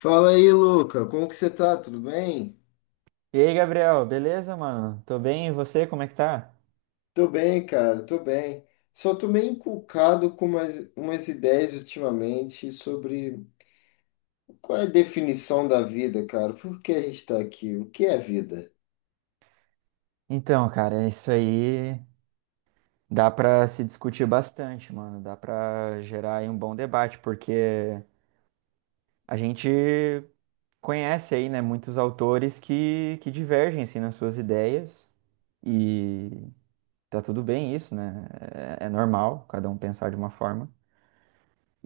Fala aí, Luca. Como que você tá? Tudo bem? E aí, Gabriel, beleza, mano? Tô bem, e você, como é que tá? Tô bem, cara, tô bem. Só tô meio inculcado com umas ideias ultimamente sobre qual é a definição da vida, cara. Por que a gente tá aqui? O que é vida? Então, cara, é isso aí dá pra se discutir bastante, mano. Dá pra gerar aí um bom debate, porque a gente conhece aí, né, muitos autores que divergem, assim, nas suas ideias. E tá tudo bem isso, né? É normal cada um pensar de uma forma.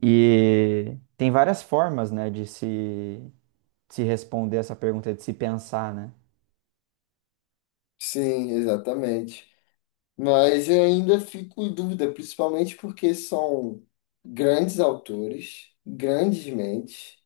E tem várias formas, né, de se responder essa pergunta, de se pensar, né? Sim, exatamente. Mas eu ainda fico em dúvida, principalmente porque são grandes autores, grandes mentes,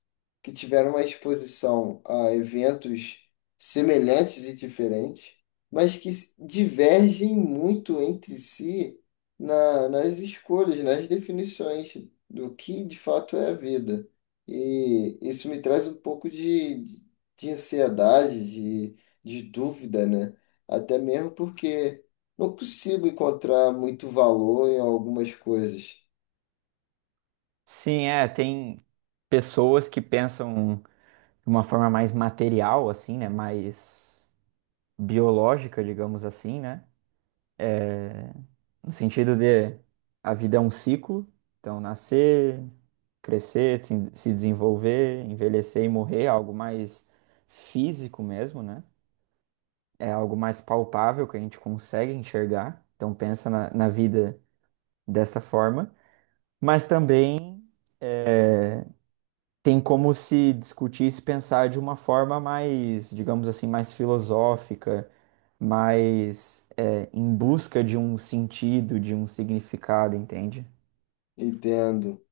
que tiveram uma exposição a eventos semelhantes e diferentes, mas que divergem muito entre si nas escolhas, nas definições do que de fato é a vida. E isso me traz um pouco de ansiedade, de dúvida, né? Até mesmo porque não consigo encontrar muito valor em algumas coisas. Sim, é, tem pessoas que pensam de uma forma mais material, assim, né? Mais biológica, digamos assim, né? No sentido de a vida é um ciclo, então nascer, crescer, se desenvolver, envelhecer e morrer, é algo mais físico mesmo, né? É algo mais palpável que a gente consegue enxergar, então pensa na vida desta forma, mas também tem como se discutir e se pensar de uma forma mais, digamos assim, mais filosófica, mais em busca de um sentido, de um significado, entende? Entendo.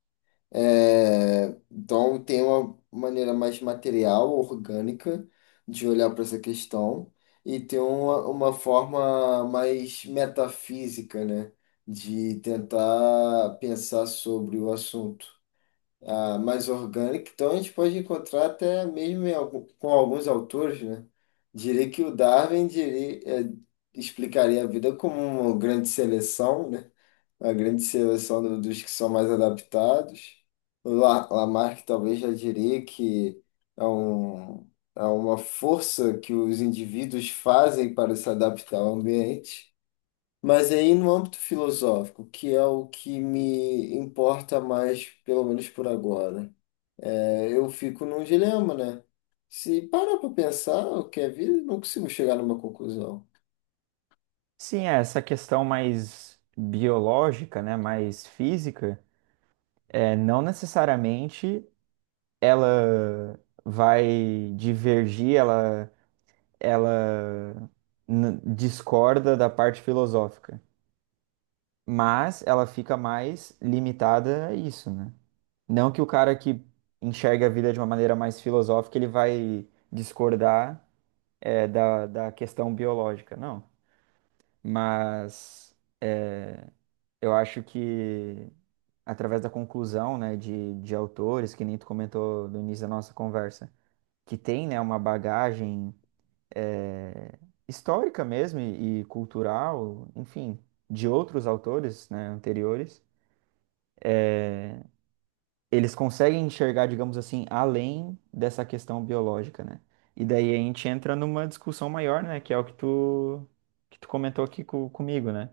É, então, tem uma maneira mais material, orgânica, de olhar para essa questão, e tem uma forma mais metafísica, né, de tentar pensar sobre o assunto. Mais orgânica, então a gente pode encontrar até mesmo em com alguns autores, né? Diria que o Darwin diria, explicaria a vida como uma grande seleção, né? A grande seleção dos que são mais adaptados. O Lamarck talvez já diria que é, um, é uma força que os indivíduos fazem para se adaptar ao ambiente. Mas aí no âmbito filosófico, que é o que me importa mais, pelo menos por agora, né? Eu fico num dilema, né? Se parar para pensar o que é vida, não consigo chegar numa conclusão. Sim, é, essa questão mais biológica, né, mais física, não necessariamente ela vai divergir, ela n- discorda da parte filosófica, mas ela fica mais limitada a isso, né? Não que o cara que enxerga a vida de uma maneira mais filosófica, ele vai discordar, é, da questão biológica, não. Mas é, eu acho que através da conclusão, né, de autores, que nem tu comentou no início da nossa conversa, que tem, né, uma bagagem é, histórica mesmo e cultural, enfim, de outros autores, né, anteriores, eles conseguem enxergar, digamos assim, além dessa questão biológica, né? E daí a gente entra numa discussão maior, né? Que é o que tu comentou aqui co- comigo, né?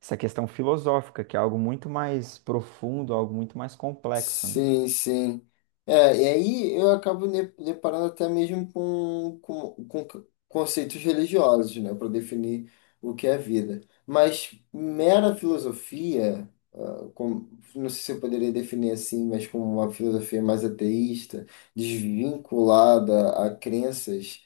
Essa questão filosófica, que é algo muito mais profundo, algo muito mais complexo, né? Sim, sim. É, e aí eu acabo me deparando até mesmo com conceitos religiosos, né, para definir o que é vida. Mas mera filosofia, ah, com- não sei se eu poderia definir assim, mas como uma filosofia mais ateísta, desvinculada a crenças.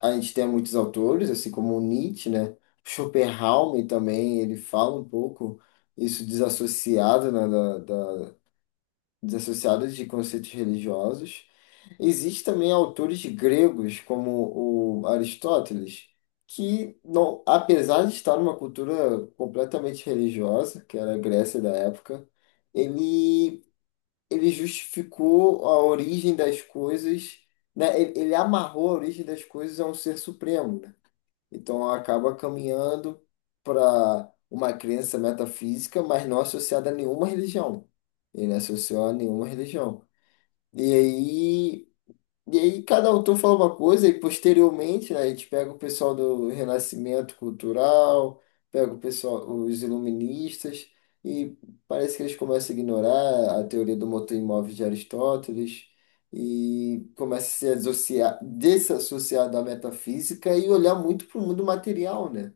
A gente tem muitos autores, assim como o Nietzsche, né? Schopenhauer também, ele fala um pouco isso desassociado, né, desassociado de conceitos religiosos. Existem também autores gregos, como o Aristóteles, que, não, apesar de estar numa cultura completamente religiosa, que era a Grécia da época, ele, ele justificou a origem das coisas, né? Ele amarrou a origem das coisas a um ser supremo, né? Então acaba caminhando para uma crença metafísica, mas não associada a nenhuma religião. Ele associou a nenhuma religião. E aí. E aí cada autor fala uma coisa e posteriormente, né, a gente pega o pessoal do Renascimento Cultural, pega o pessoal, os iluministas, e parece que eles começam a ignorar a teoria do motor imóvel de Aristóteles e começa a se associar, desassociar da metafísica e olhar muito para o mundo material, né?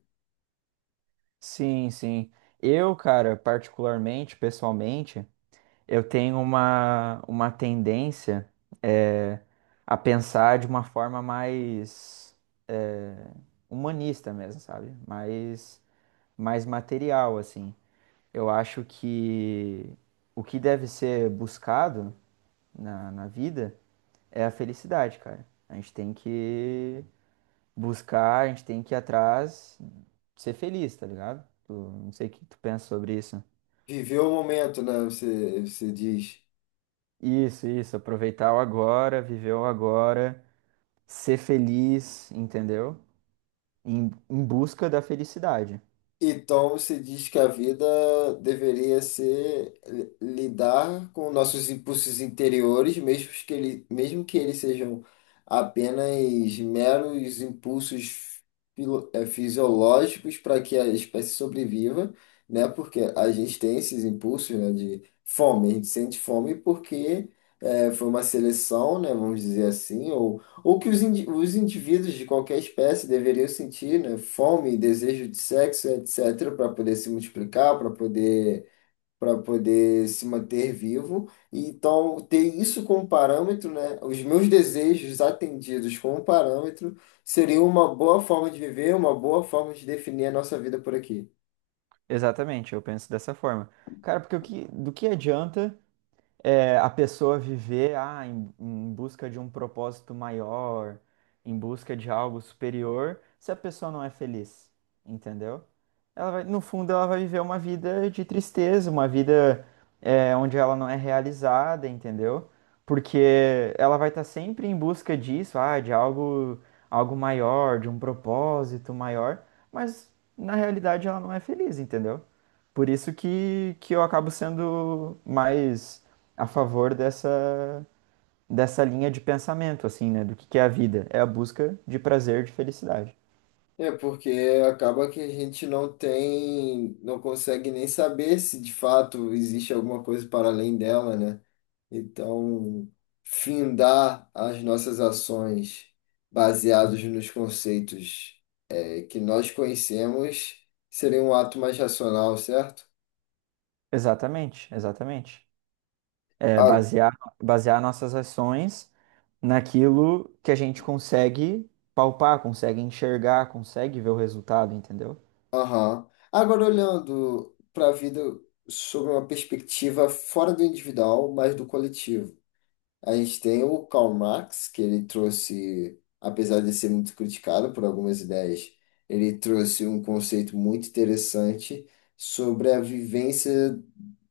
Sim, sim. Eu, cara, particularmente, pessoalmente, eu tenho uma tendência é, a pensar de uma forma mais é, humanista mesmo, sabe? Mais material, assim. Eu acho que o que deve ser buscado na vida é a felicidade, cara. A gente tem que buscar, a gente tem que ir atrás, ser feliz, tá ligado? Tu- não sei o que tu pensa sobre isso. Viver o momento, né? Você diz. Isso, aproveitar o agora, viver o agora, ser feliz, entendeu? Em busca da felicidade. Então você diz que a vida deveria ser lidar com nossos impulsos interiores, mesmo que eles sejam apenas meros impulsos fisiológicos para que a espécie sobreviva, né? Porque a gente tem esses impulsos, né, de fome, a gente sente fome porque foi uma seleção, né, vamos dizer assim, ou que os indivíduos de qualquer espécie deveriam sentir, né? Fome, desejo de sexo, etc., para poder se multiplicar, para poder se manter vivo. E, então, ter isso como parâmetro, né? Os meus desejos atendidos como parâmetro seria uma boa forma de viver, uma boa forma de definir a nossa vida por aqui. Exatamente, eu penso dessa forma. Cara, porque do que adianta é, a pessoa viver ah, em busca de um propósito maior, em busca de algo superior, se a pessoa não é feliz, entendeu? Ela vai, no fundo, ela vai viver uma vida de tristeza, uma vida é, onde ela não é realizada, entendeu? Porque ela vai estar sempre em busca disso, ah, de algo, algo maior, de um propósito maior, mas na realidade ela não é feliz, entendeu? Por isso que eu acabo sendo mais a favor dessa, dessa linha de pensamento, assim, né? Do que é a vida? É a busca de prazer, de felicidade. É porque acaba que a gente não tem, não consegue nem saber se de fato existe alguma coisa para além dela, né? Então, findar as nossas ações baseados nos conceitos que nós conhecemos seria um ato mais racional, certo? Exatamente, exatamente. É Ah, basear, basear nossas ações naquilo que a gente consegue palpar, consegue enxergar, consegue ver o resultado, entendeu? Aham. Agora, olhando para a vida sob uma perspectiva fora do individual, mas do coletivo. A gente tem o Karl Marx, que ele trouxe, apesar de ser muito criticado por algumas ideias, ele trouxe um conceito muito interessante sobre a vivência,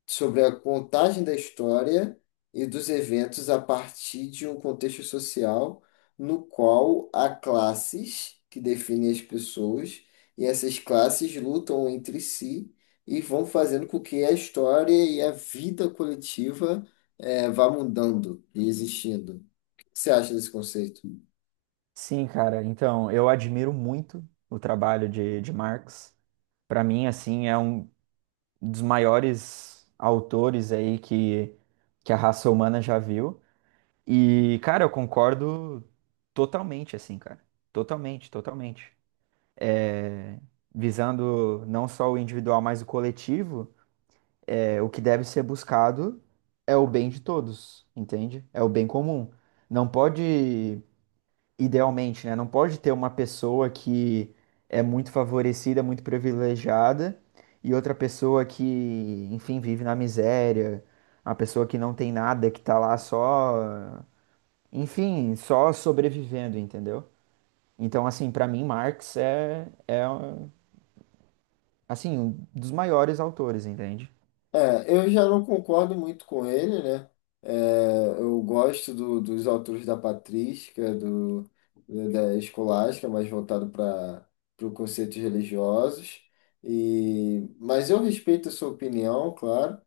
sobre a contagem da história e dos eventos a partir de um contexto social no qual há classes que definem as pessoas e essas classes lutam entre si e vão fazendo com que a história e a vida coletiva, vá mudando e existindo. O que você acha desse conceito? Sim, cara. Então, eu admiro muito o trabalho de Marx. Para mim, assim, é um dos maiores autores aí que a raça humana já viu. E, cara, eu concordo totalmente, assim, cara. Totalmente, totalmente. É, visando não só o individual, mas o coletivo, é, o que deve ser buscado é o bem de todos, entende? É o bem comum. Não pode idealmente, né? Não pode ter uma pessoa que é muito favorecida, muito privilegiada, e outra pessoa que, enfim, vive na miséria, a pessoa que não tem nada, que tá lá só, enfim, só sobrevivendo, entendeu? Então, assim, pra mim, Marx é, assim, um dos maiores autores, entende? É, eu já não concordo muito com ele, né? É, eu gosto dos autores da patrística, da escolástica, mais voltado para os conceitos religiosos. E, mas eu respeito a sua opinião, claro.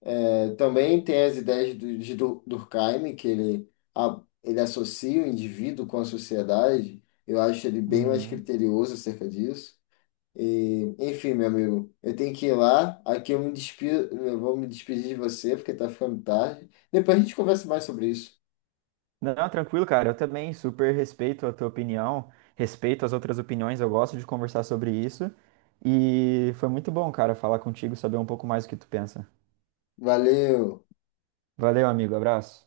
É, também tem as ideias de Durkheim, que ele associa o indivíduo com a sociedade. Eu acho ele bem mais Uhum. criterioso acerca disso. E, enfim, meu amigo, eu tenho que ir lá. Aqui eu vou me despedir de você, porque tá ficando tarde. Depois a gente conversa mais sobre isso. Não, tranquilo, cara. Eu também super respeito a tua opinião, respeito as outras opiniões, eu gosto de conversar sobre isso. E foi muito bom, cara, falar contigo, saber um pouco mais o que tu pensa. Valeu! Valeu, amigo. Abraço.